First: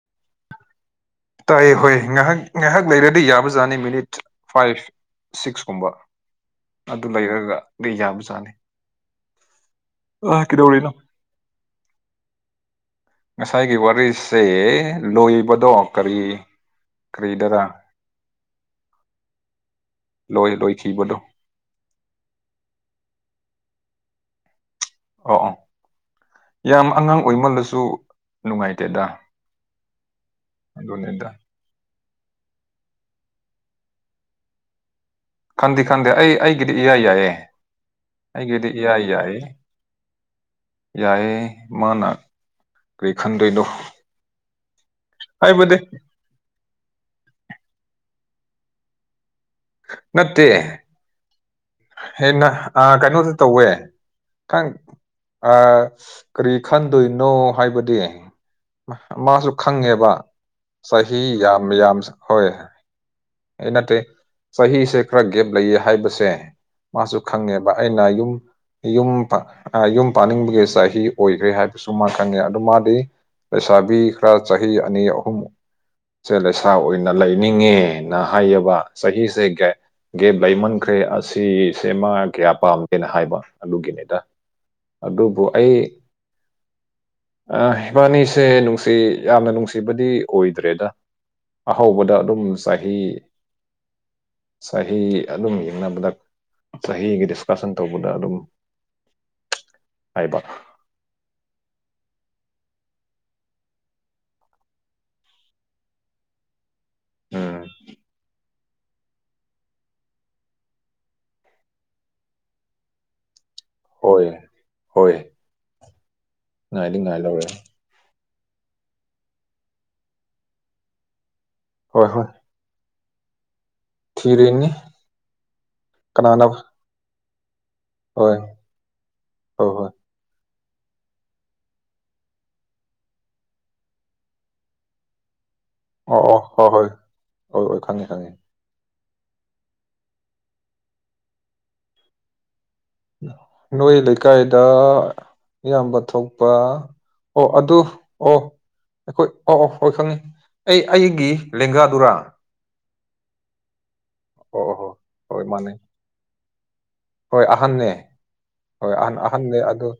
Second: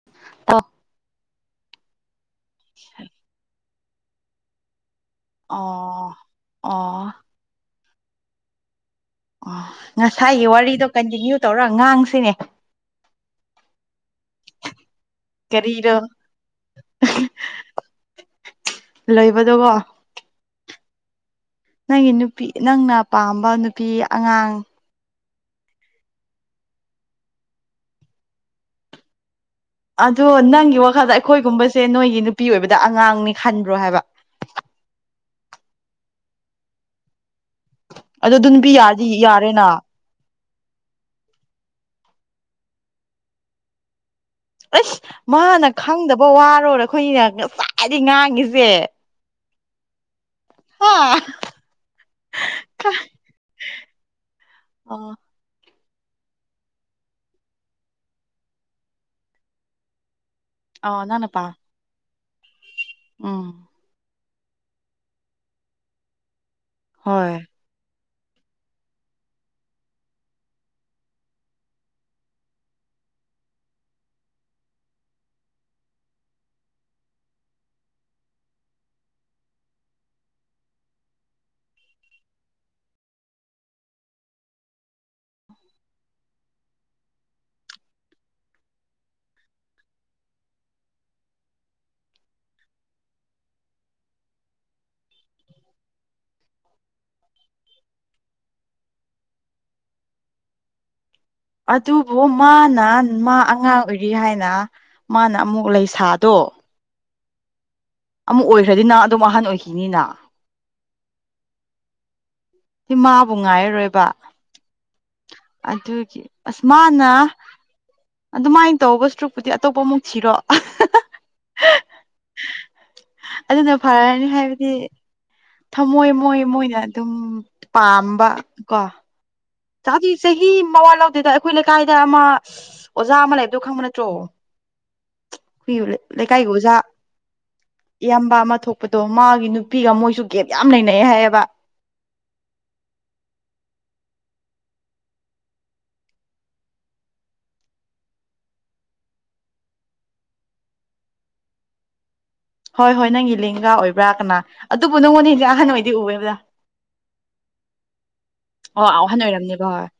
[unintelligible] ꯇꯥꯏ ꯍꯣꯏ ꯉꯥꯏꯍꯥꯛ ꯉꯥꯏꯍꯥꯛ ꯂꯩꯔꯗꯤ ꯌꯥꯕꯖꯥꯠꯅꯤ ꯃꯤꯅꯤꯠ ꯐꯥꯏꯚ ꯁꯤꯛꯁꯀꯨꯝꯕ ꯑꯣ ꯑꯗꯨ ꯑꯣ ꯂꯩꯔꯒ ꯑꯗꯨ ꯌꯥꯕꯖꯥꯠꯅꯤ ꯑꯣ ꯉꯁꯥꯏꯒꯤ ꯋꯥꯔꯤꯗꯣ ꯀꯟꯇꯤꯅ꯭ꯌꯨ ꯇꯧꯔꯒ ꯉꯥꯡꯁꯤꯅꯦ ꯉꯁꯥꯏꯒꯤ ꯋꯥꯔꯤꯁꯦ ꯂꯣꯏꯕꯗꯣ ꯀꯔꯤꯗꯣ ꯀꯔꯤ ꯀꯔꯤꯗꯔꯥ ꯂꯩꯕꯗꯀꯣ ꯂꯣꯏ ꯂꯣꯏꯈꯤꯕꯗꯣ ꯅꯪꯒꯤ ꯅꯨꯄꯤ ꯅꯪꯅ ꯄꯥꯝꯕ ꯅꯨꯄꯤ ꯑꯉꯥꯡ ꯑꯣ ꯑꯣ ꯌꯥꯝ ꯑꯉꯥꯡ ꯑꯣꯏꯃꯜꯂꯁꯨ ꯅꯨꯡꯉꯥꯏꯇꯦꯗ ꯑꯗꯣ ꯅꯪꯒꯤ ꯋꯥꯈꯜꯗ ꯑꯗꯨꯅꯤꯗ ꯑꯩꯈꯣꯏꯒꯨꯝꯕꯁꯦ ꯅꯣꯏꯒꯤ ꯅꯨꯄꯤ ꯑꯣꯏꯕꯗ ꯑꯉꯥꯡꯅꯤ ꯈꯟꯕ꯭ꯔꯣ ꯍꯥꯏꯕ ꯈꯟꯗꯤ ꯈꯟꯗꯦ ꯑꯩ ꯑꯩꯒꯤꯗꯤ ꯏꯌꯥ ꯌꯥꯏꯌꯦ ꯑꯗꯨ ꯑꯗꯨ ꯑꯩꯒꯤꯗꯤ ꯅꯨꯄꯤ ꯏꯌꯥ ꯌꯥꯗꯤ ꯌꯥꯏꯌꯦ ꯌꯥꯔꯦꯅꯥ ꯌꯥꯏꯌꯦ ꯃꯥꯅ ꯀꯔꯤ ꯈꯟꯗꯣꯏꯅꯣ ꯑꯁ ꯃꯥꯅ ꯍꯥꯏꯕꯗꯤ ꯈꯪꯗꯕ ꯋꯥꯔꯣꯅ ꯑꯩꯈꯣꯏꯅꯤꯅ ꯉꯁꯥꯏꯗꯩ ꯉꯥꯡꯉꯤꯁꯦ ꯅꯠꯇꯦ ꯍꯥ ꯍꯦꯟꯅ ꯀꯩꯅꯣꯁꯨ ꯇꯧꯋꯦ ꯈꯪ ꯑꯣ ꯑ ꯀꯔꯤ ꯈꯟꯗꯣꯏꯅꯣ ꯍꯥꯏꯕꯗꯤ ꯃꯥꯁꯨ ꯈꯪꯉꯦꯕ ꯑꯣ ꯆꯍꯤ ꯌꯥꯝ ꯌꯥꯝ ꯍꯣꯢ ꯑꯝ ꯅꯠꯇꯦ ꯆꯍꯤꯁꯦ ꯈꯔ ꯒꯦꯞ ꯂꯩꯌꯦ ꯍꯥꯏꯕꯁꯦ ꯃꯥꯁꯨ ꯍꯣꯏ ꯈꯪꯉꯦꯕ ꯑꯩꯅ ꯌꯨꯝ ꯌꯨꯝ ꯌꯨꯝ ꯄꯥꯅꯤꯡꯕꯒꯤ ꯆꯍꯤ ꯑꯣꯏꯈ꯭ꯔꯦ ꯍꯥꯏꯕꯁꯨ ꯃꯥ ꯈꯪꯉꯦ ꯑꯗꯨ ꯃꯥꯗꯤ ꯂꯩꯁꯥꯕꯤ ꯈꯔ ꯆꯍꯤ ꯑꯅꯤ ꯑꯍꯨꯝ ꯁꯦ ꯂꯩꯁꯥ ꯑꯣꯏꯅ ꯂꯩꯅꯤꯡꯉꯦꯅ ꯍꯥꯏꯌꯦꯕ ꯆꯍꯤꯁꯦ ꯒꯦꯞ ꯂꯩꯃꯟꯈ꯭ꯔꯦ ꯑꯁꯤꯁꯦ ꯃꯥ ꯀꯌꯥ ꯄꯥꯝꯗꯦꯅ ꯍꯥꯏꯕ ꯑꯗꯨꯒꯤꯅꯤꯗ ꯑꯗꯨꯕꯨ ꯑꯩ ꯑ ꯏꯕꯥꯅꯤꯁꯦ ꯅꯨꯡꯁꯤ ꯌꯥꯝꯅ ꯅꯨꯡꯁꯤꯕꯗꯤ ꯑꯣꯏꯗ꯭ꯔꯦꯗ ꯑꯍꯧꯕꯗ ꯑꯗꯨꯝ ꯆꯍꯤ ꯆꯍꯤ ꯑꯗꯨꯝ ꯌꯦꯡꯅꯕꯗ ꯆꯍꯤꯒꯤ ꯗꯤꯁꯀꯁꯟ ꯇꯧꯕꯗ ꯑꯗꯨꯝ ꯍꯥꯏꯕ ꯑꯗꯨꯕꯨ ꯃꯥꯅ ꯃꯥ ꯑꯉꯥꯡ ꯑꯣꯏꯔꯤ ꯍꯥꯏꯅ ꯃꯥꯅ ꯑꯃꯨꯛ ꯂꯩꯁꯥꯗꯣ ꯎꯝ ꯑꯃꯨꯛ ꯑꯣꯏꯈ꯭ꯔꯗꯤ ꯅꯪ ꯑꯗꯨꯝ ꯑꯍꯟ ꯑꯣꯏꯈꯤꯅꯤꯅ ꯃꯥꯕꯨ ꯉꯥꯏꯔꯔꯣꯏ ꯍꯣꯏ ꯍꯣꯏ ꯑꯗꯨꯒꯤ ꯎꯁ ꯉꯥꯏꯗꯤ ꯃꯥꯅ ꯉꯥꯏ ꯂꯧꯔꯦ ꯑꯗꯨꯃꯥꯏꯅ ꯇꯧꯕ ꯁꯔꯨꯛꯄꯨꯗꯤ ꯑꯇꯣꯞꯄ ꯑꯃꯨꯛ ꯊꯤꯔꯣ ꯍꯣꯏ ꯍꯣꯏ ꯑꯗꯨꯅ ꯐꯔꯅꯤ ꯊꯤꯔꯤꯅꯤ ꯍꯥꯏꯕꯗꯤ ꯊꯝꯃꯣꯏ ꯃꯣꯏ ꯀꯅꯥꯅ ꯃꯣꯏꯅ ꯑꯗꯨꯝ ꯄꯥꯝꯕ ꯍꯣꯏ ꯀꯣ ꯍꯣꯏ ꯍꯣꯏ ꯆꯥꯗꯤ ꯆꯍꯤ ꯃꯋꯥ ꯂꯧꯗꯦꯗ ꯑꯩꯈꯣꯏ ꯂꯩꯀꯥꯏꯗ ꯑꯃ ꯑꯣꯖꯥ ꯑꯃ ꯂꯩꯕꯗꯣ ꯈꯪꯕ ꯅꯠꯇ꯭ꯔꯣ ꯑꯣ ꯂꯩꯀꯥꯏꯒꯤ ꯑꯣ ꯍꯣꯏ ꯑꯣꯖꯥ ꯍꯣꯏ ꯍꯣꯏ ꯍꯣꯏ ꯈꯪꯉꯦ ꯈꯪꯉꯦ ꯏꯌꯥꯝꯕ ꯑꯃ ꯊꯣꯛꯄ ꯄꯥꯇꯣ ꯃꯥꯒꯤ ꯅꯨꯄꯤꯒ ꯃꯣꯏꯁꯨ ꯒꯦꯞ ꯌꯥꯝ ꯂꯩꯅꯩ ꯍꯥꯏꯌꯦꯕ ꯅꯣꯏ ꯂꯩꯀꯥꯏꯗ ꯏꯌꯥꯝꯕ ꯊꯣꯛꯄ ꯑꯣ ꯑꯗꯨ ꯑꯣ ꯑꯩꯈꯣꯏ ꯑꯣ ꯍꯣꯏ ꯈꯪꯉꯤ ꯑꯩ ꯑꯩꯒꯤ ꯂꯦꯡꯒꯥꯗꯨꯔꯥ ꯍꯣꯏ ꯍꯣꯏ ꯅꯪꯒꯤ ꯂꯦꯡꯒꯥ ꯑꯣꯏꯕ꯭ꯔꯥ ꯀꯅꯥ ꯑꯣ ꯑꯣ ꯍꯣꯏ ꯑꯗꯨꯕꯨ ꯍꯣꯏ ꯅꯪꯉꯣꯟꯗꯒꯤꯗꯤ ꯑꯍꯟ ꯃꯥꯅꯦ ꯑꯣꯏꯗꯤ ꯎꯋꯦꯗ ꯍꯣꯏ ꯑꯍꯟꯅꯦ ꯍꯣꯏ ꯑꯣ ꯑꯍꯟ ꯑꯍꯟꯅꯦ ꯑꯣꯏꯔꯝꯅꯦꯕ ꯍꯣꯏ ꯑꯗꯨ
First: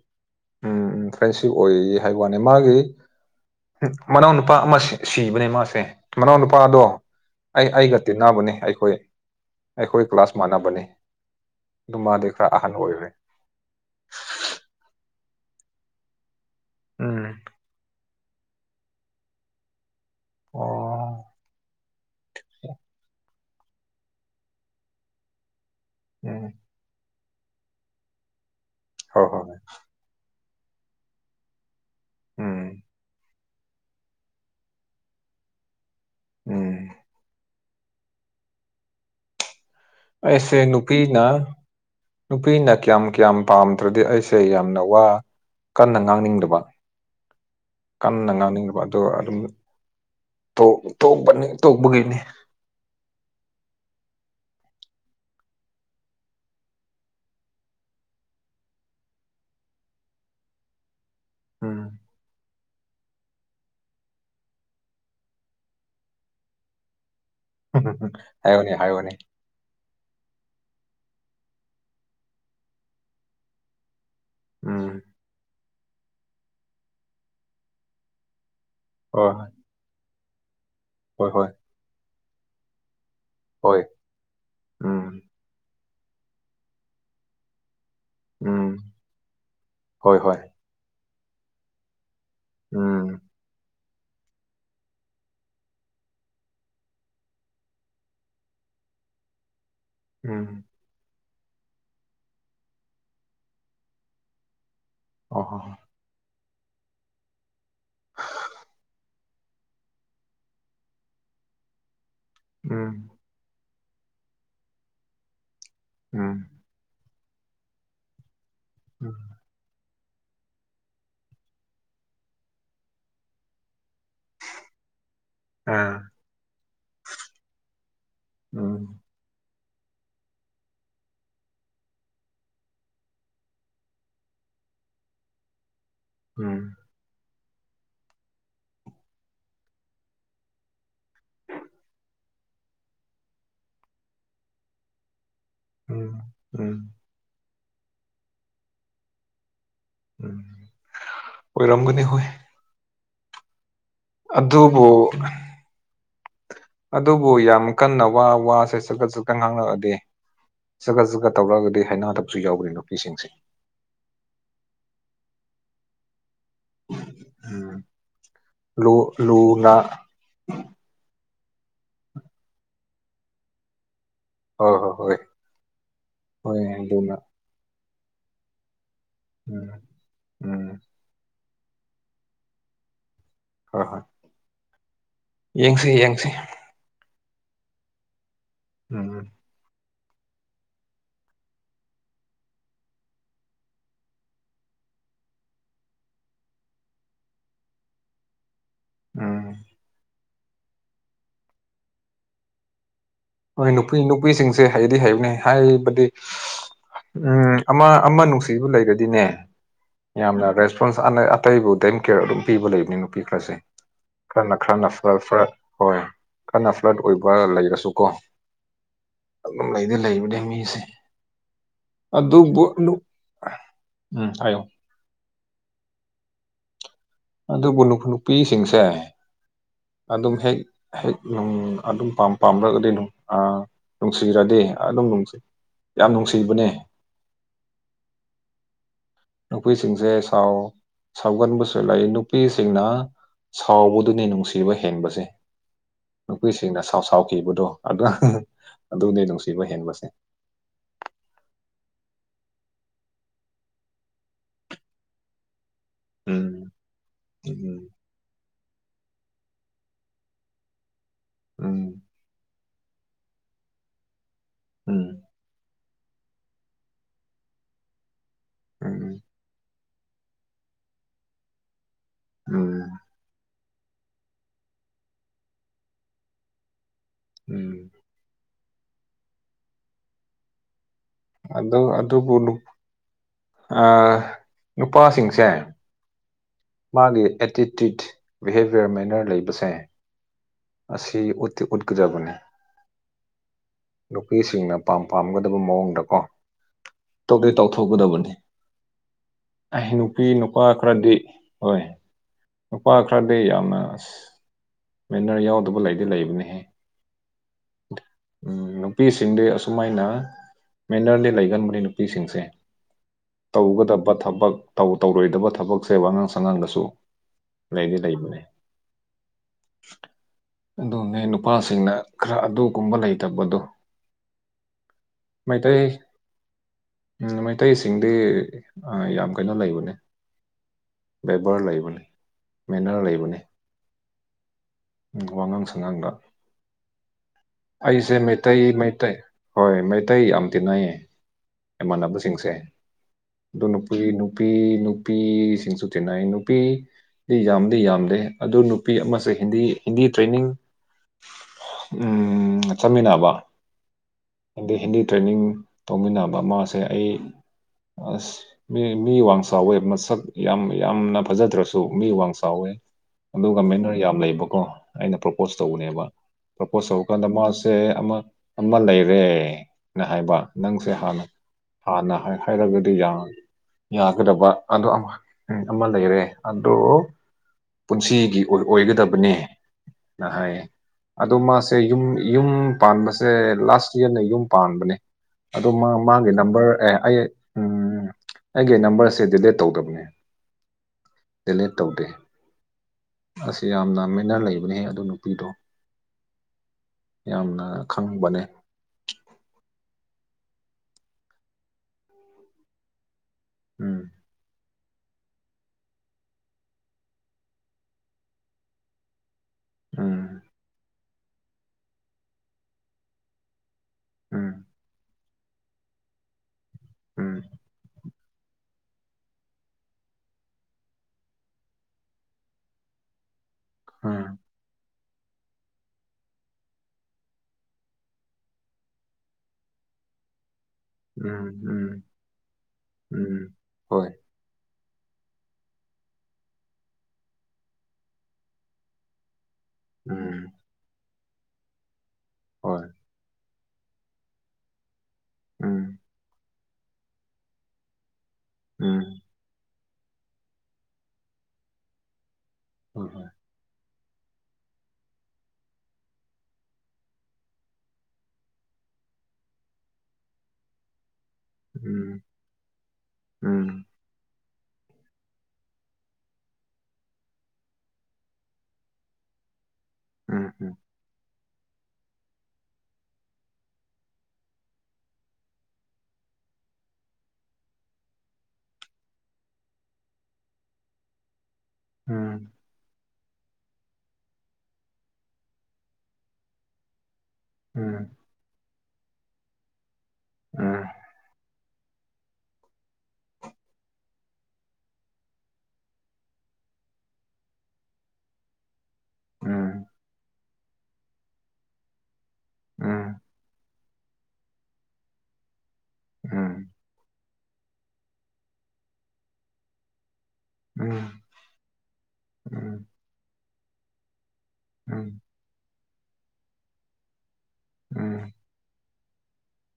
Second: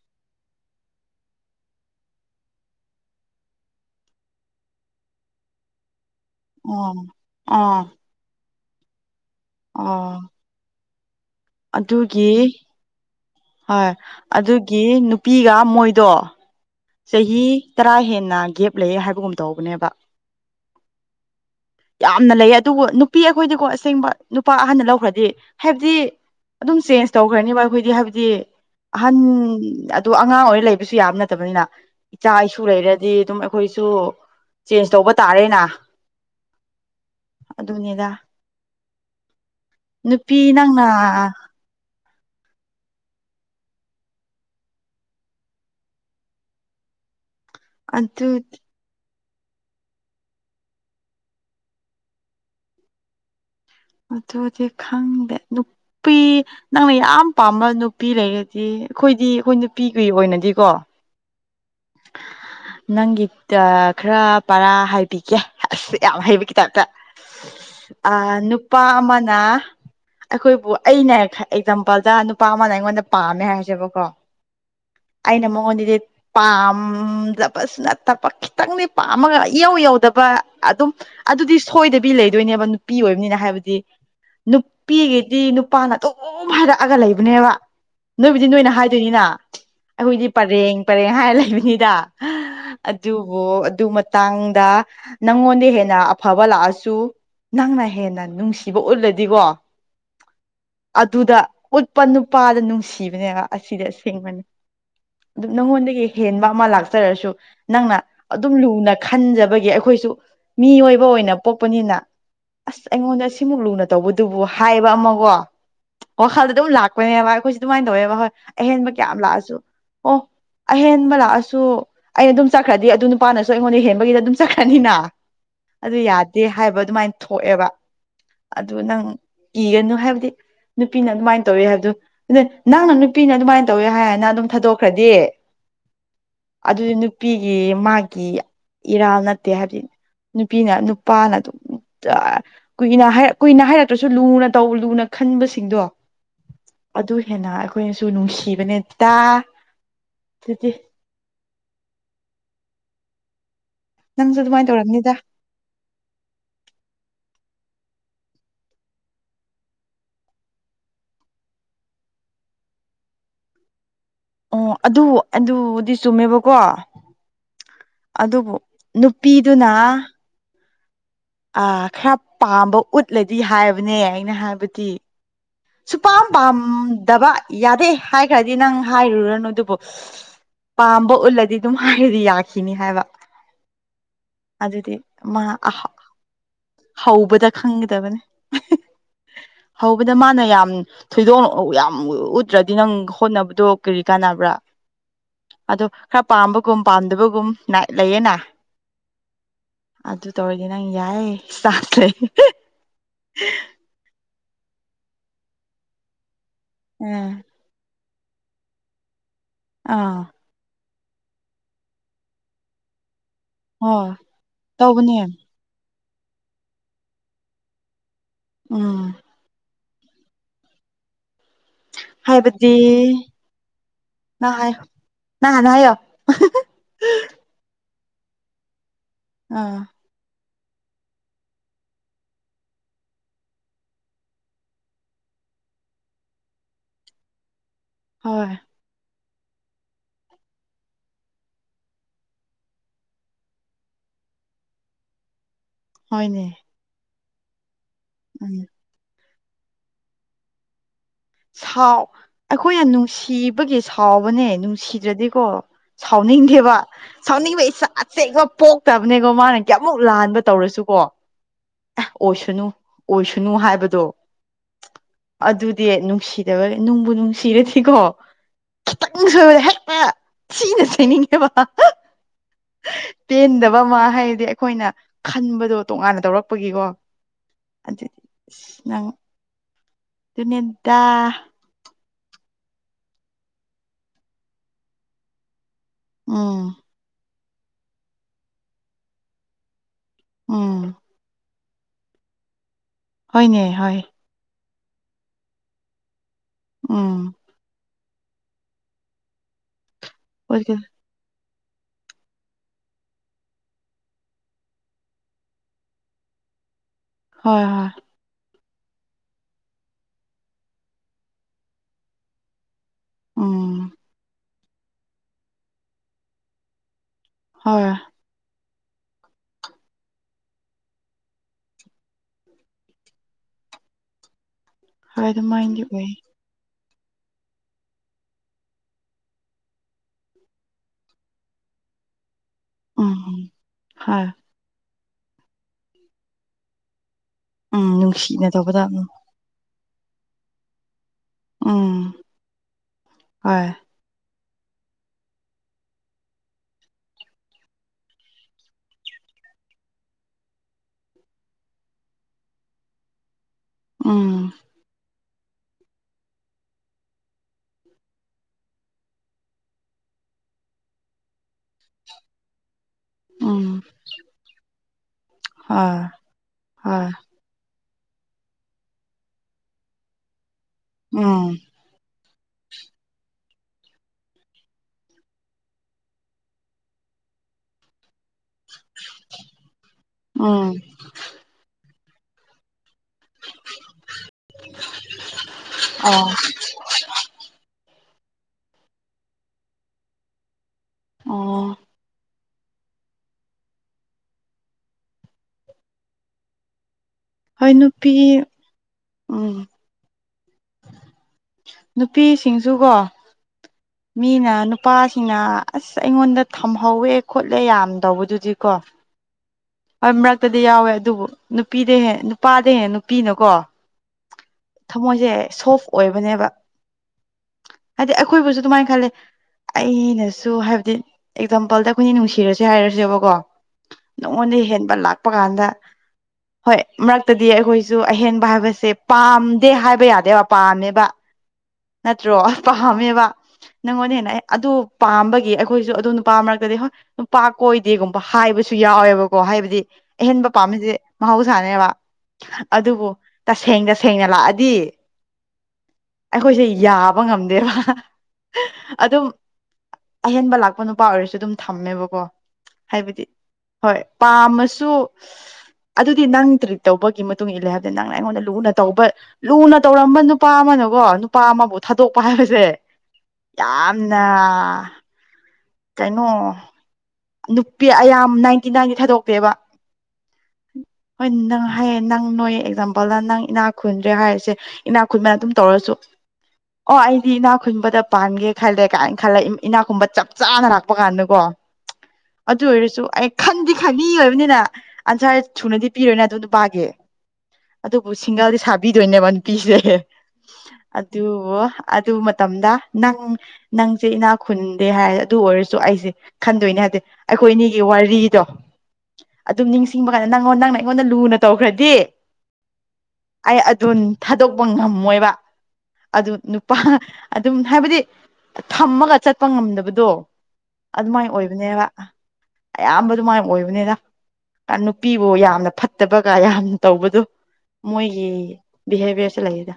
ꯎꯝ ꯐ꯭ꯔꯦꯟꯁꯤꯞ ꯑꯣꯏ ꯍꯥꯏꯕ ꯋꯥꯅꯤ ꯃꯥꯒꯤ ꯃꯅꯥꯎ ꯅꯨꯨꯄꯥ ꯑꯃ ꯁꯤꯕꯅꯦ ꯃꯥꯁꯦ ꯃꯅꯥꯎ ꯅꯨꯨꯄꯥ ꯑꯗꯣ ꯑꯣ ꯑꯩ ꯑꯥ ꯑꯩꯒ ꯇꯤꯟꯅꯕꯅꯦ ꯑꯩꯈꯣꯏ ꯑꯩꯈꯣꯏ ꯑꯣ ꯀ꯭ꯂꯥꯁ ꯃꯥꯟꯅꯕꯅꯤ ꯑꯗꯨ ꯃꯥꯗꯤ ꯑꯗꯨꯒꯤ ꯈꯔ ꯑꯍꯟ ꯑꯣꯏꯈ꯭ꯔꯦ ꯑꯥꯏ ꯑꯗꯨꯒꯤ ꯅꯨꯄꯤꯒ ꯃꯣꯏꯗꯣ ꯎꯝ ꯆꯍꯤ ꯇꯔꯥ ꯍꯦꯟꯅ ꯒꯦꯞ ꯂꯩꯑꯦ ꯍꯥꯏꯕꯒꯨꯝ ꯇꯧꯕꯅꯦꯕ ꯑꯣ ꯌꯥꯝꯅ ꯂꯩ ꯑꯗꯨꯕꯨ ꯅꯨꯄꯤ ꯑꯩꯈꯣꯏꯗꯤꯀꯣ ꯑꯁꯦꯡꯕ ꯅꯨꯄꯥ ꯑꯍꯟꯅ ꯂꯧꯈ꯭ꯔꯗꯤ ꯍꯥꯏꯕꯗꯤ ꯎꯝ ꯑꯗꯨꯝ ꯆꯦꯟꯖ ꯇꯧꯈ꯭ꯔꯅꯦꯕ ꯑꯩꯈꯣꯏꯗꯤ ꯍꯥꯏꯕꯗꯤ ꯑꯍꯟ ꯍꯣꯏ ꯍꯣꯏ ꯑꯗꯣ ꯑꯉꯥꯡ ꯑꯣꯏꯔ ꯂꯩꯕꯁꯨ ꯌꯥꯕꯁꯨ ꯅꯠꯇꯕꯅꯤꯅ ꯏꯆꯥ ꯏꯁꯨ ꯎꯝ ꯂꯩꯔꯗꯤ ꯑꯗꯨꯝ ꯑꯩꯈꯣꯏꯁꯨ ꯆꯦꯟꯖ ꯇꯧꯕ ꯇꯥꯔꯦꯅ ꯎꯝ ꯑꯗꯨꯅꯦꯗ ꯅꯨꯄꯤ ꯑꯩꯁꯦ ꯅꯪꯅ ꯅꯨꯄꯤꯅ ꯅꯨꯄꯤꯅ ꯀꯌꯥꯝ ꯀꯌꯥꯝ ꯄꯥꯝꯗ꯭ꯔꯗꯤ ꯑꯩꯁꯦ ꯌꯥꯝꯅ ꯋꯥ ꯀꯟꯅ ꯉꯥꯡꯅꯤꯡꯗꯕ ꯑꯗꯨ ꯀꯟꯅ ꯉꯥꯡꯅꯤꯡꯉꯗꯕ ꯑꯗꯣ ꯑꯗꯨꯝꯅꯤ ꯊꯣꯛ ꯊꯣꯛꯄꯅꯤ ꯇꯣꯛꯄꯒꯤꯅꯤ ꯑꯗꯨꯗꯤ ꯈꯪꯗꯦ ꯅꯨꯄꯤ ꯅꯪꯅ ꯌꯥꯝ ꯄꯥꯝꯕ ꯅꯨꯄꯤ ꯂꯩꯔꯗꯤ ꯑꯩꯈꯣꯏꯗꯤ ꯑꯩꯈꯣꯏ ꯅꯨꯄꯤꯒꯤ ꯑꯣꯏꯅꯗꯤꯀꯣ ꯎꯝ ꯅꯪꯒꯤ ꯈꯔ ꯄꯔꯥ ꯍꯥꯏꯕꯤꯒꯦ ꯑꯁ ꯌꯥꯝ ꯍꯩꯕꯒꯤ ꯇꯥꯏꯞꯇ ꯑ ꯍꯥꯏꯌꯣꯅꯦ ꯅꯨꯄꯥ ꯍꯥꯏꯌꯣꯅꯦ ꯑꯃꯅꯥ ꯑꯩꯈꯣꯏꯕꯨ ꯑꯩꯅ ꯑꯦꯛꯖꯥꯝꯄꯜꯗ ꯅꯨꯄꯥ ꯑꯃꯅ ꯑꯩꯉꯣꯟꯗ ꯄꯥꯝꯃꯦ ꯍꯥꯏꯁꯦꯕꯀꯣ ꯎꯝ ꯑꯩꯅ ꯃꯉꯣꯟꯗꯗꯤ ꯄꯥꯝꯗꯕꯁꯨ ꯅꯠꯇꯞꯄ ꯈꯤꯇꯪꯗꯤ ꯍꯣꯏ ꯄꯥꯝꯃꯒ ꯍꯣꯏ ꯏꯌꯧ ꯌꯧꯗꯕ ꯑꯗꯨꯝ ꯍꯣꯏ ꯍꯣꯏ ꯑꯗꯨꯗꯤ ꯁꯣꯏꯗꯕꯤ ꯂꯩꯗꯣꯏꯅꯦꯕ ꯅꯨꯄꯤ ꯑꯣꯏꯕꯅꯤꯅ ꯍꯥꯏꯕꯗꯤ ꯅꯨꯄꯤꯒꯤꯗꯤ ꯅꯨꯄꯥꯅ ꯑꯗꯨꯝ ꯍꯥꯏꯔꯛꯑꯒ ꯂꯩꯕꯅꯦꯕ ꯅꯣꯏꯕꯨꯗꯤ ꯅꯣꯏꯅ ꯍꯥꯏꯗꯣꯏꯅꯤꯅ ꯑꯩꯈꯣꯏꯗꯤ ꯄꯔꯦꯡ ꯄꯔꯦꯡ ꯍꯥꯏꯔ ꯂꯩꯕꯅꯤꯗ ꯍꯥ ꯑꯗꯨ ꯑꯣ ꯑꯗꯨ ꯃꯇꯥꯡꯗ ꯅꯪꯉꯣꯟꯗꯩ ꯍꯦꯟꯅ ꯑꯐꯕ ꯂꯥꯛꯑꯁꯨ ꯅꯪꯅ ꯍꯦꯟꯅ ꯅꯨꯡꯁꯤꯕ ꯎꯠꯂꯗꯤꯀꯣ ꯎꯝ ꯑꯗꯨꯗ ꯎꯠꯄ ꯅꯨꯄꯥꯗ ꯅꯨꯡꯁꯤꯕꯅꯦꯕ ꯑꯁꯤꯗꯁꯦꯡꯕꯅꯤ ꯅꯪꯉꯣꯟꯗꯒꯤ ꯍꯦꯟꯕ ꯑꯃ ꯂꯥꯛꯆꯔꯁꯨ ꯅꯪꯅ ꯑꯗꯨꯝ ꯂꯨꯅ ꯈꯟꯖꯕꯒꯤ ꯑꯩꯈꯣꯏꯁꯨ ꯃꯤꯑꯣꯏꯕ ꯑꯣꯏꯅ ꯄꯣꯛꯄꯅꯤꯅ ꯑꯁ ꯑꯩꯉꯣꯟꯗ ꯁꯤꯃꯨꯛ ꯂꯨꯅ ꯇꯧꯕꯗꯨꯕꯨ ꯍꯥꯏꯕ ꯑꯃꯀꯣ ꯋꯥꯈꯜꯗ ꯑꯗꯨꯝ ꯂꯛ ꯄꯅꯦꯕ ꯑꯩꯈꯣꯏꯁꯦ ꯑꯗꯨꯃꯥꯏꯅ ꯇꯧꯋꯦꯕ ꯍꯣꯏ ꯑꯍꯦꯟꯕ ꯀꯌꯥꯝ ꯂꯥꯛꯑꯁꯨ ꯑꯣ ꯑꯍꯦꯟꯕ ꯂꯥꯛꯑꯁꯨ ꯑꯩꯅ ꯑꯗꯨꯝ ꯆꯠꯈ꯭ꯔꯗꯤ ꯑꯗꯨ ꯅꯨꯄꯥꯅꯁꯨ ꯑꯩꯉꯣꯟꯗ ꯍꯦꯟꯕꯒꯤꯗ ꯑꯗꯨꯝ ꯆꯠꯈ꯭ꯔꯅꯤꯅ ꯑꯗꯨ ꯌꯥꯗꯦ ꯍꯥꯏꯕ ꯑꯗꯨꯃꯥꯏꯅ ꯊꯣꯛꯑꯦꯕ ꯑꯗꯨ ꯅꯪ ꯀꯤꯒꯅꯨ ꯍꯥꯏꯕꯗꯤ ꯅꯨꯄꯤꯅ ꯑꯗꯨꯃꯥꯏꯅ ꯇꯧꯋꯦ ꯍꯥꯏꯕꯗꯨ ꯑꯗ ꯅꯪꯅ ꯅꯨꯄꯤꯅ ꯑꯗꯨꯃꯥꯏꯅ ꯇꯧꯋꯦ ꯍꯥꯏꯅ ꯑꯗꯨꯝ ꯊꯥꯗꯣꯛꯈ꯭ꯔꯗꯤ ꯎꯝ ꯑꯗꯨ ꯅꯨꯄꯤꯒꯤ ꯃꯥꯒꯤ ꯏꯔꯥꯜ ꯅꯠꯇꯦ ꯍꯥꯏꯕꯗꯤ ꯅꯨꯄꯤꯅ ꯅꯨꯄꯥꯅ ꯑꯗꯨꯝ ꯆꯥ ꯀꯨꯏꯅ ꯍꯥꯏꯔ ꯀꯨꯏꯅ ꯍꯥꯏꯔꯛꯇ꯭ꯔꯁꯨ ꯂꯨꯅ ꯇꯧ ꯂꯨꯅ ꯈꯟꯕꯁꯤ ꯁꯤꯡꯗꯣ ꯑꯗꯨ ꯍꯦꯟꯅ ꯑꯩꯈꯣꯏꯅꯁꯨ ꯅꯨꯡꯁꯤꯕꯅꯦ ꯗ ꯗꯨꯗꯤ ꯑꯣꯏꯔꯝꯒꯅꯤ ꯍꯣꯏ ꯅꯪꯁꯨ ꯑꯗꯨꯃꯥꯏꯅ ꯑꯗꯨꯕꯨ ꯇꯧꯔꯝꯅꯤꯗ ꯑꯗꯨꯕꯨ ꯌꯥꯝ ꯀꯟꯅ ꯋꯥ ꯋꯥꯁꯦ ꯆꯒꯠ ꯆꯒꯠ ꯉꯥꯡꯉꯛꯑꯗꯤ ꯆꯒꯠ ꯆꯒꯠ ꯇꯧꯔꯒꯗꯤ ꯍꯥꯏꯅꯗꯕꯁꯨ ꯌꯥꯎꯕꯅꯤ ꯅꯨꯄꯤꯁꯤꯡꯁꯦ ꯑꯣ ꯑꯗꯨ ꯑꯗꯨꯗꯤ ꯆꯨꯝꯃꯦꯕꯥ ꯀꯣ ꯎꯝ ꯑꯗꯨꯕꯨ ꯂꯨ ꯅꯨꯄꯤꯗꯨꯅ ꯂꯨꯅ ꯑ ꯈꯔ ꯄꯥꯝꯕ ꯎꯠꯂꯗꯤ ꯍꯥꯏꯕꯅꯦ ꯑꯩꯅ ꯍꯣꯏ ꯍꯥꯏꯕꯗꯤ ꯍꯣꯏ ꯍꯣꯏ ꯁꯨꯄꯥꯝ ꯄꯥꯝ ꯍꯣꯏ ꯑꯗꯨꯅ ꯗꯕ ꯌꯥꯗꯦ ꯍꯥꯏꯈ꯭ꯔꯗꯤ ꯅꯪ ꯍꯥꯏꯔꯨꯔꯅꯨ ꯎꯝ ꯑꯗꯨꯕꯨ ꯎꯝ ꯄꯥꯝꯕ ꯎꯠꯂꯗꯤ ꯑꯗꯨꯝ ꯍꯥꯏꯔꯗꯤ ꯌꯥꯈꯤꯅꯤ ꯍꯥꯏꯕ ꯍꯣꯏ ꯍꯣꯏ ꯑꯗꯨꯗꯤ ꯃꯥ ꯌꯦꯡꯁꯤ ꯑꯍꯥ ꯌꯦꯡꯁꯤ ꯍꯧꯕꯗ ꯈꯪꯒꯗꯕꯅꯤ ꯎꯝ ꯍꯧꯕꯗ ꯃꯥꯥꯟꯅ ꯌꯥꯝ ꯊꯣꯏꯗꯣꯛꯅ ꯌꯥꯝ ꯎꯗ꯭ꯔꯗꯤ ꯅꯪ ꯍꯣꯠꯅꯕꯗꯣ ꯀꯔꯤ ꯀꯥꯟꯅꯕ꯭ꯔꯥ ꯑꯗꯣ ꯈꯔ ꯄꯥꯝꯕꯒꯨꯝ ꯄꯥꯝꯗꯕꯒꯨꯝ ꯅꯥ ꯂꯩꯌꯦꯅ ꯎꯝ ꯑꯗꯨ ꯇꯧꯔꯗꯤ ꯅꯪ ꯌꯥꯏ ꯆꯥꯟꯁ ꯂꯩ ꯍꯣꯏ ꯅꯨꯄꯤ ꯅꯨꯄꯤꯁꯤꯡꯁꯦ ꯍꯩꯗꯤ ꯍꯕꯅꯦ ꯍꯥꯏꯕꯗꯤ ꯑꯦ ꯎꯝ ꯑꯃ ꯑꯃ ꯅꯨꯡꯁꯤꯕꯨ ꯂꯩꯔꯗꯤꯅꯦ ꯑꯥ ꯌꯥꯝꯅ ꯔꯦꯁ ꯑꯇꯩꯕꯨ ꯗꯦꯝ ꯗꯩꯝ ꯀꯤꯌꯏ ꯑꯗꯨꯝ ꯄꯤꯕ ꯂꯩꯕꯅꯤ ꯅꯨꯄꯤ ꯈꯔꯁꯦ ꯍꯣꯏ ꯈꯔꯅ ꯈꯔꯅ ꯐꯔ ꯇꯧꯕꯅꯦ ꯐꯔ ꯍꯣꯏ ꯀꯟꯅ ꯐ꯭ꯂꯠ ꯑꯣꯏꯕ ꯂꯩꯔꯁꯨꯀꯣ ꯎꯝ ꯑꯗꯨꯝ ꯂꯩꯗꯤ ꯂꯩꯕꯅꯦ ꯃꯤꯁꯦ ꯑꯗꯨꯕꯨ ꯍꯥꯏꯕꯗꯤ ꯅꯨ ꯎꯝ ꯅꯪ ꯍꯥꯏꯌꫭ ꯍꯥꯏꯌꯣ ꯅꯪ ꯍꯥꯟꯅ ꯍꯥꯏꯌꫭ ꯑꯗꯨꯕꯨ ꯅꯨ ꯅꯨꯄꯤꯁꯤꯡꯁꯦ ꯑꯥ ꯑꯗꯨꯝ ꯍꯦꯛ ꯍꯦꯛ ꯑꯗꯨꯝ ꯄꯥꯝ ꯄꯥꯝꯗ꯭ꯔꯒꯗꯤ ꯅꯨꯃ ꯑ ꯅꯨꯡꯁꯤꯔꯗꯤ ꯑꯗꯨꯝ ꯅꯨꯡꯁꯤ ꯌꯥꯝ ꯅꯨꯡꯁꯤꯕꯅꯦ ꯍꯣꯏ ꯅꯨꯄꯤꯁꯤꯡꯁꯦ ꯁꯥꯎ ꯁꯥꯎꯒꯟꯕꯁꯨ ꯂꯩ ꯅꯨꯄꯤꯁꯤꯡꯅ ꯁꯥꯎꯕꯗꯨꯅꯤ ꯅꯨꯡꯁꯤꯕ ꯍꯦꯟꯕꯁꯦ ꯍꯣꯏꯅꯦ ꯅꯨꯄꯤꯁꯤꯡꯅ ꯁꯥꯎ ꯁꯥꯎꯈꯤꯕꯗꯣ ꯑꯗꯨ ꯎꯝ ꯑꯗꯨꯗꯤ ꯅꯨꯡꯁꯤꯕ ꯍꯦꯟꯕꯁꯦ ꯁꯥꯎ ꯑꯩꯈꯣꯏꯅ ꯅꯨꯡꯁꯤꯕꯒꯤ ꯁꯥꯎꯕꯅꯦ ꯅꯨꯡꯁꯤꯗ꯭ꯔꯗꯤꯀꯣ ꯎꯝ ꯁꯥꯎꯅꯤꯡꯗꯦꯕ ꯁꯥꯎꯅꯤꯡꯕ ꯎꯝ ꯑꯩꯁꯥꯠ ꯆꯦꯛꯂꯛ ꯄꯣꯛꯇꯕꯅꯦꯀꯣ ꯃꯥꯅ ꯀꯌꯥꯃꯨꯛ ꯂꯍꯟꯕ ꯇꯧꯔꯁꯨꯀꯣ ꯎꯝ ꯑꯦ ꯑꯣꯏꯁꯅꯨ ꯑꯣꯏꯁꯅꯨ ꯍꯥꯏꯕꯗꯣ ꯎꯝ ꯑꯗꯨꯗꯤ ꯅꯨꯡꯁꯤꯗꯕ ꯅꯨꯡꯕꯨ ꯅꯨꯡꯁꯤꯔꯗꯤꯀꯣ ꯎꯝ ꯈꯤꯛꯇꯪ ꯁꫭꯏꯕꯗ ꯍꯦꯛꯇ ꯊꯤꯅ ꯆꯩꯅꯤꯡꯉꯦꯕ ꯎꯝ ꯄꯦꯟꯗꯕ ꯑꯃ ꯍꯥꯏꯗꯤ ꯑꯩꯈꯣꯏꯅ ꯈꯟꯕꯗꯣ ꯇꯣꯉꯥꯟꯅ ꯇꯧꯔꯛꯄꯒꯤꯀꯣ ꯎꯝ ꯑꯗꯨꯗꯤ ꯅꯪ ꯑꯗꯨꯅꯦꯗꯥ ꯑꯗꯨ ꯑꯗꯨꯕꯨ ꯑ ꯅꯨꯄꯥꯁꯤꯡꯁꯦ ꯎꯝ ꯃꯥꯒꯤ ꯑꯦꯇꯤꯇ꯭ꯌꯨꯠ ꯕꯤꯍꯦꯕꯤꯌꯔ ꯃꯦꯅꯔ ꯂꯩꯕꯁꯦ ꯎꯝ ꯑꯁꯤ ꯎꯠ ꯗꯨ ꯎꯠꯀꯗꯕꯅꯦ ꯍꫭꯏꯅꯦ ꯍꫭꯏ ꯅꯨꯄꯤꯁꯤꯡꯅ ꯄꯥꯝ ꯄꯥꯝꯒꯗꯕ ꯃꯑꯣꯡꯗꯀꯣ ꯎꯝ ꯑꯗꯨꯗꯤ ꯇꯧꯊꯣꯛꯀꯗꯕꯅꯤ ꯑꯩ ꯅꯨꯄꯤ ꯅꯨꯄꯥ ꯑꯣꯏꯒ ꯈꯔꯗꯤ ꯍꯣꯏ ꯅꯨꯄꯥ ꯈꯔꯗꯤ ꯌꯥꯝꯅ ꯑꯁ ꯃꯦꯅꯔ ꯌꯥꯎꯗꯕ ꯂꯩꯗꯤ ꯂꯩꯕꯅꯤꯍꯦ ꯍꯣꯏ ꯍꯣꯏ ꯎꯝ ꯅꯨꯄꯤꯁꯤꯡꯗꯤ ꯑꯁꯨꯃꯥꯏꯅ ꯃꯦꯅꯔꯗꯤ ꯂꯩꯒꯟꯕꯅꯤ ꯅꯨꯄꯤꯁꯤꯡꯁꯦ ꯎꯝ ꯇꯧꯒꯗꯕ ꯊꯕꯛ ꯇꯧ ꯇꯧꯔꯣꯏꯗꯕ ꯊꯕꯛꯁꯦ ꯋꯉꯥꯡ ꯁꯉꯥꯡꯗꯁꯨ ꯍꯣꯏ ꯂꯩꯗꯤ ꯂꯩꯕꯅꯦ ꯑꯗꯨꯅꯦ ꯅꯨꯄꯥꯁꯤꯡꯅ ꯈꯔ ꯑꯗꯨꯒꯨꯝꯕ ꯂꯩ ꯇꯕꯗꫭ ꯍꯣꯏ ꯑꯗꯨꯃꯥꯏꯅꯗꯤ ꯃꯥꯏꯇꯩ ꯑꯣꯏ ꯎꯝ ꯃꯩꯇꯩꯁꯤꯡꯗꯤ ꯑꯥ ꯌꯥꯝ ꯀꯩꯅꯣ ꯂꯩꯕꯅꯦ ꯕ‌ꯦꯕꯥꯔ ꯂꯩꯕꯅꯦ ꯃꯦꯅꯔ ꯎꯝ ꯂꯩꯕꯅꯤ ꯎꯝ ꯍꯣꯏ ꯎꯝ ꯋꯥꯉꯥꯡ ꯁꯉꯥꯡꯗ ꯎꯝ ꯑꯩꯁꯦ ꯅꯨꯡꯁꯤꯅ ꯃꯩꯇꯩ ꯇꯧꯒꯗꯕꯅꯤ ꯃꯩꯇꯩ ꯍꯣꯏ ꯃꯩꯇꯩ ꯌꯥꯝ ꯇꯤꯟꯅꯩꯌꯦ ꯎꯝ ꯎꯝ ꯏꯃꯥꯟꯅꯕꯁꯤꯡꯁꯦ ꯍꯣꯏ ꯑꯗꯨꯅ ꯑꯩꯈꯣꯏꯒꯤ ꯅꯨꯄꯤ ꯅꯨꯄꯤꯁꯤꯡꯁꯨ ꯊꯤꯟꯅꯩ ꯅꯨꯄꯤ ꯗꯤ ꯌꯥꯝꯗꯤ ꯌꯥꯝꯗꯦ ꯑꯗꯨ ꯅꯨꯄꯤ ꯑꯃꯁꯨ ꯍꯤꯟꯗꯤ ꯍꯤꯟꯗꯤ ꯇ꯭ꯔꯦꯅꯤꯡ ꯎꯝ ꯆꯠꯃꯤꯟꯅꯥꯕ ꯎꯝ ꯑꯗꯩ ꯍꯤꯟꯗꯤ ꯇ꯭ꯔꯦꯅꯤꯡ ꯇꯧꯃꯤꯟꯅꯕ ꯃꯥꯁꯦ ꯑꯩ ꯑꯁ ꯃꯤ ꯃꯤ ꯋꯥꯡ ꯆꯥꯎꯋꯦ ꯃꯁꯛ ꯌꯥꯝ ꯌꯥꯝꯅ ꯐꯖꯗ꯭ꯔꯁꯨ ꯃꯤ ꯋꯥꯡ ꯆꯥꯎꯋꯦ ꯎꯝ ꯑꯗꯨꯒꯃꯦꯟꯅ ꯌꯥꯝ ꯂꯩꯕꯀꯣ ꯑꯩꯅ ꯄ꯭ꯔꯣꯄꯣꯁ ꯍꯣꯏ ꯇꯧꯕꯅꯦꯕ ꯄ꯭ꯔꯣꯄꯣꯁ ꯍꯣꯏ ꯇꯧꯔꯀꯥꯟꯗ ꯃꯥꯁꯤ ꯁꯦ ꯑꯃꯥ ꯑꯃꯥ ꯂꯩꯔ‌ꯦꯅ ꯍꯥꯏꯕ ꯅꯪꯁꯦ ꯍꯥꯟꯅ ꯎꯝ ꯍꯥꯟꯅ ꯍꯥꯏꯔꯒꯗꯤ ꯌꯥ ꯌꯥꯒꯗꯕ ꯑꯗꫭ ꯎꯝ ꯑꯃꯥ ꯂꯩꯔꯦ ꯑꯗꯣ ꯄꯨꯟꯁꯤꯒꯤ ꯑꯣꯏꯒꯗꯕꯅꯦꯅꯥ ꯍꯥꯏꯌꯦ ꯎꯝ ꯑꯗꯣ ꯃꯥꯁꯦ ꯌꯨꯝ ꯌꯨꯝ ꯄꯥꯟꯕꯁꯦ ꯂꯥꯁ ꯌꯔꯅ ꯌꯨꯝ ꯄꯥꯟꯕꯅꯦ ꯑꯗꯨ ꯃꯥ ꯑꯥ ꯃꯥꯒꯤ ꯅꯝꯕꯔ ꯑꯦ ꯑꯩ ꯎꯝ ꯑꯩꯒꯤ ꯅꯝꯕꯔꯁꯦ ꯗꯤꯂꯤꯠ ꯇꯧꯗꯕꯅꯦ ꯗꯦꯂꯦꯠ ꯑꯣ ꯇꯧꯗꯦ ꯑꯁ ꯌꯥꯝꯅ ꯃꯦꯟꯅꯔ ꯂꯩꯕꯅꯤꯍ‌ꯦ ꯑꯗꯨ ꯅꯨꯄꯤꯗꯣ ꯌꯥꯝꯅ ꯍꯣꯏ ꯅꯨꯄꯤ ꯈꯪꯕꯅꯦ ꯎꯝ ꯅꯨꯄꯤꯁꯤꯡꯁꯨꯀꯣ ꯎꯝ ꯃꯤꯅꯥ ꯅꯨꯄꯥꯁꯤꯡꯅ ꯑꯁ ꯑꯩꯉꯣꯟꯗ ꯊꯝꯍꯧꯋꯦ ꯈꯣꯠꯂꯦ ꯌꯥꯝ ꯇꯧꯕꯗꯨꯗꯤꯀꯣ ꯍꯣꯏ ꯎꯝ ꯃꯔꯛꯇꯗꯤ ꯌꯥꯎꯋꯦ ꯑꯗꯨꯕꯨ ꯅꯨꯄꯤꯗ ꯍꯦ ꯅꯨꯄꯥꯗ ꯍꯦ ꯅꯨꯄꯤꯅꯀꯣ ꯎꯝ ꯃꯣꯏꯁꯦ ꯁꯣꯐ ꯑꯣꯏꯕꯅꯦꯕ ꯎꯝ ꯍꯥꯏꯗꯤ ꯑꯩꯈꯣꯏꯕꯨꯁꯨ ꯑꯗꯨꯃꯥꯏꯅ ꯈꯜꯂꯦ ꯑꯩꯅꯁꯨ ꯍꯥꯏꯕꯗꯤ ꯑꯦꯛꯖꯥꯝꯄꯜꯗ ꯑꯩꯈꯣꯏꯅ ꯅꯨꯡꯁꯤꯔꯁꯦ ꯍꯥꯏꯔꯁꯦꯕꯀꯣ ꯎꯝ ꯅꯉꯣꯟꯗꯩ ꯍꯦꯟꯕ ꯂꯥꯛꯄ ꯀꯥꯟꯗ ꯍꯣꯏ ꯃꯔꯛꯇꯗꯤ ꯑꯩꯈꯣꯏꯁꯨ ꯑꯍꯦꯟꯕ ꯍꯥꯏꯕꯁꯦ ꯄꯥꯝꯗꯦ ꯍꯥꯏꯕ ꯌꯥꯗꯦꯕ ꯄꯥꯝꯃꯦꯕ ꯎꯝ ꯎꯝ ꯅꯠꯇ꯭ꯔꯣ ꯄꯥꯝꯃꯦꯕ ꯎꯝ ꯍꯣꯏ ꯅꯪꯉꯣꯟꯗ ꯍꯦꯟꯅ ꯑꯩ ꯑꯗꯨ ꯄꯥꯝꯕꯒꯤ ꯑꯩꯈꯣꯏꯁꯨ ꯑꯗꯨ ꯅꯨꯄꯥ ꯃꯔꯛꯇꯗꯤ ꯍꯣꯏ ꯅꯨꯄꯥ ꯀꯣꯏꯗꯦꯒꯨꯝꯕ ꯍꯥꯏꯕꯁꯨ ꯌꯥꯎꯋꯦꯕꯀꯣ ꯍꯥꯏꯕꯗꯤ ꯑꯍꯦꯟꯕ ꯎꯝ ꯄꯥꯝꯃꯤꯁꯦ ꯃꯍꯧꯁꯥꯅꯦꯕ ꯍꯣꯏ ꯑꯗꯨꯕꯨ ꯇꯁꯦꯡ ꯇꯁꯦꯡꯅ ꯂꯥꯛꯑꯗꯤ ꯎꯝ ꯑꯩꯈꯣꯏꯁꯦ ꯌꯥꯕ ꯉꯝꯗꯦꯕ ꯎꯝ ꯑꯗꯨꯝ ꯑꯍꯦꯟꯕ ꯂꯥꯛꯄ ꯅꯨꯄꯥ ꯑꯣꯏꯔꯁꯨ ꯑꯗꯨꯝ ꯊꯝꯃꯦꯕꯀꯣ ꯍꯣꯏ ꯍꯥꯏꯕꯗꯤ ꯍꯣꯏ ꯍꯣꯏ ꯄꯥꯝꯃꯁꯨ ꯑꯗꯨꯗꯤ ꯅꯪ ꯇ꯭ꯔꯤꯛ ꯇꯧꯕꯒꯤ ꯃꯇꯨꯡ ꯏꯜꯂꯦ ꯍꯥꯏꯕꯗ ꯅꯪꯅ ꯑꯩꯉꯣꯟꯗ ꯂꯨꯅ ꯇꯧꯕ ꯂꯨꯅ ꯇꯧꯔꯝꯕ ꯅꯨ ꯄꯥ ꯑꯃꯅꯀꯣ ꯅꯨꯄꯥ ꯑꯃꯕꯨ ꯎꯝ ꯊꯥꯗꯣꯛꯄ ꯍꯥꯏꯕꯁꯦ ꯎꯝ ꯌꯥꯝꯅ ꯀꯩꯅꯣ ꯅꯨꯄꯤ ꯑꯌꯥꯝ ꯅꯥꯏꯟꯇꯤ ꯅꯥꯏꯟꯗꯤ ꯊꯥꯗꯣꯛꯇꯦꯕ ꯑꯩꯗꯤ ꯍꯣꯏ ꯅꯪ ꯍꯥꯏꯌꯦ ꯅꯪ ꯅꯣꯏ ꯑꯦꯛꯖꯥꯝꯄꯜꯗ ꯅꯪ ꯏꯅꯥꯛ ꯈꯨꯟꯗ꯭ꯔꯦ ꯍꯥꯏꯔꯁꯦ ꯏꯅꯥꯛ ꯈꯨꯟꯕꯅ ꯑꯗꯨꯝ ꯇꯧꯔꯁꯨ ꯑꯣ ꯑꯩꯗꯤ ꯏꯅꯥꯈꯣꯏꯟꯕꯗ ꯄꯥꯟꯒꯦ ꯈꯜꯂꯦ ꯀꯥꯏꯅ ꯈꯜꯂꯦ ꯏꯅꯥꯛꯈꯟꯕ ꯆꯞ ꯆꯥꯅ ꯂꯥꯛꯄ ꯀꯥꯟꯗꯀꯣ ꯎꯝ ꯑꯗꯨ ꯑꯣꯏꯔꯁꯨ ꯑꯩ ꯈꯟꯗꯤ ꯈꯟꯕꯤꯔꯕꯅꯦꯅ ꯑꯟꯁꯔ ꯊꯨꯅꯗꯤ ꯄꯤꯔꯣꯏꯅ ꯑꯗꯨ ꯅꯨꯄꯥꯒꯤ ꯑꯗꯨꯕꯨ ꯁꯤꯡꯒꯜꯗꯤ ꯁꯥꯕꯤꯗꯣꯏꯅꯦꯕ ꯅꯨꯄꯤꯁꯦ ꯑꯗꯨꯕꯨ ꯑꯗꯨ ꯃꯇꯝꯗ ꯅꯪ ꯅꯪꯁꯦ ꯏꯅꯥꯛ ꯈꯨꯟꯗꯦ ꯍꯥꯏꯌꯦ ꯑꯗꯨ ꯑꯣꯏꯔꯁꯨ ꯑꯩꯁꯦ_ ꯈꯟꯗꯣꯏꯅꯦ ꯍꯥꯏꯗꯤ ꯑꯩꯈꯣꯏ ꯑꯅꯤꯒꯤ ꯋꯥꯔꯤꯗꯣ ꯑꯗꯨꯝ ꯅꯤꯡꯁꯤꯡꯕ ꯀꯥꯟꯗ ꯅꯪꯉꯣꯟ ꯅꯪꯅ ꯑꯩꯉꯣꯟꯗ ꯂꯨꯅ ꯇꯧꯈ꯭ꯔꯥꯗꯤ ꯑꯩ ꯑꯗꯨꯟ ꯊꯥꯗꯣꯛꯄ ꯉꯝꯃꯣꯏꯕ ꯑꯗꯨ ꯅꯨꯄꯥ ꯑꯗꯨꯝ ꯍꯥꯏꯕꯗꯤ ꯊꯝꯃꯒ ꯆꯠꯄ ꯉꯝꯗꯕꯗꯣ ꯑꯗꯨꯃꯥꯏ ꯑꯣꯏꯕꯅꯦꯕ ꯑꯌꯥꯝꯕ ꯑꯗꯨꯃꯥꯏ ꯑꯣꯏꯕꯅꯦꯗ ꯅꯨꯄꯤꯕꯨ ꯌꯥꯝꯅ ꯐꯠꯇꯕꯒ ꯌꯥꯝ ꯇꯧꯕꯗꯨ ꯃꯣꯏꯒꯤ ꯕꯤꯍꯦꯕꯤꯌꯦꯔꯁꯦ ꯂꯩꯌꯦꯗ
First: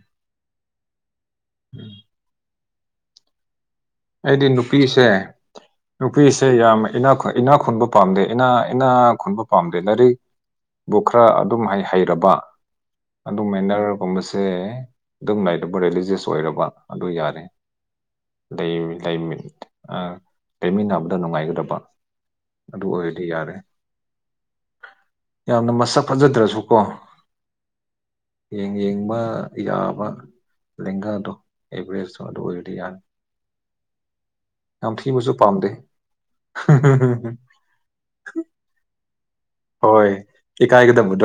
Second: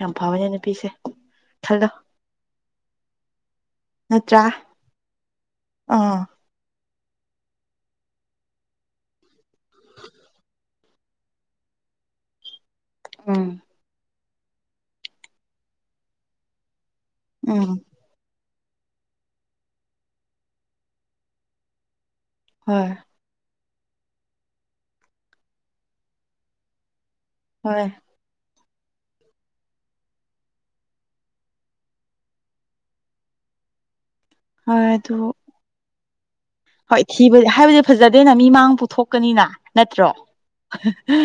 ꯌꯥꯝ ꯐꯕꯅꯦ ꯅꯨꯄꯤꯁꯦ ꯈꯜꯂꯣ ꯅꯠꯇ꯭ꯔꯥ ꯑꯩꯗꯤ ꯅꯨꯄꯤꯁꯦ ꯑꯥ ꯅꯨꯄꯤꯁ ꯁꯦ ꯌꯥꯝ ꯏꯅꯥꯛꯈꯨꯟ ꯏꯅꯥꯛ ꯈꯨꯟꯕ ꯄꯥꯝꯗꯦ ꯏꯅꯥ ꯏꯅꯥ ꯈꯨꯟꯕ ꯄꯥꯝꯗꯦ ꯂꯥꯏꯔꯤꯛ ꯕꯨ ꯈ꯭ꯔꯥ ꯑꯗꯨꯝ ꯍꯩ ꯍꯩꯔꯕ ꯑꯗꯨ ꯎꯝ ꯃꯦꯟꯅꯔ ꯒꯨꯝꯕꯁꯦ ꯗꯨꯝ ꯂꯩꯔꯕ ꯔꯦꯂꯤꯖꯁ ꯑꯣꯏꯔꯕ ꯑꯗꯨ ꯌꯥ ꯎꯝ ꯂꯩ ꯂꯩꯃꯤ ꯑꯥ ꯂꯩꯃꯤꯟꯅꯕꯗ ꯅꯨꯡꯉꯥꯏꯒꯗꯕ ꯑꯗꯨ ꯍꯣꯏ ꯑꯣꯏ ꯗꯤ ꯌꯥꯔꯦ ꯌꯥꯝꯅ ꯃꯁꯛ ꯐꯖꯗ꯭ꯔꯥꯁꯨ ꯀꯣ ꯍꯣꯏ ꯌꯦꯡ ꯌꯦꯡꯕ ꯌꯥꯕ ꯂꯦꯡꯒꯥꯗꯣ ꯑꯦꯚꯔꯦꯁꯗꯣ ꯑꯗꯨ ꯑꯣꯏꯔꯗꯤ ꯌꯥꯔꯦ ꯍꯣꯏ ꯌꯥꯝ ꯑꯗꯨ ꯊꯤꯕꯁꯨ ꯄꯥꯝꯗꯦ ꯍꯣꯏ ꯊꯤꯕ ꯍꯥꯏꯕꯗꯤ ꯐꯖꯗꯦꯅ ꯃꯤ ꯃꯥꯡ ꯄꯨꯊꯣꯛꯀꯅꯤꯅ ꯍꯣꯏ ꯅꯠꯇ꯭ꯔꯣ ꯏꯀꯥꯏꯒꯗꯕꯗꯣ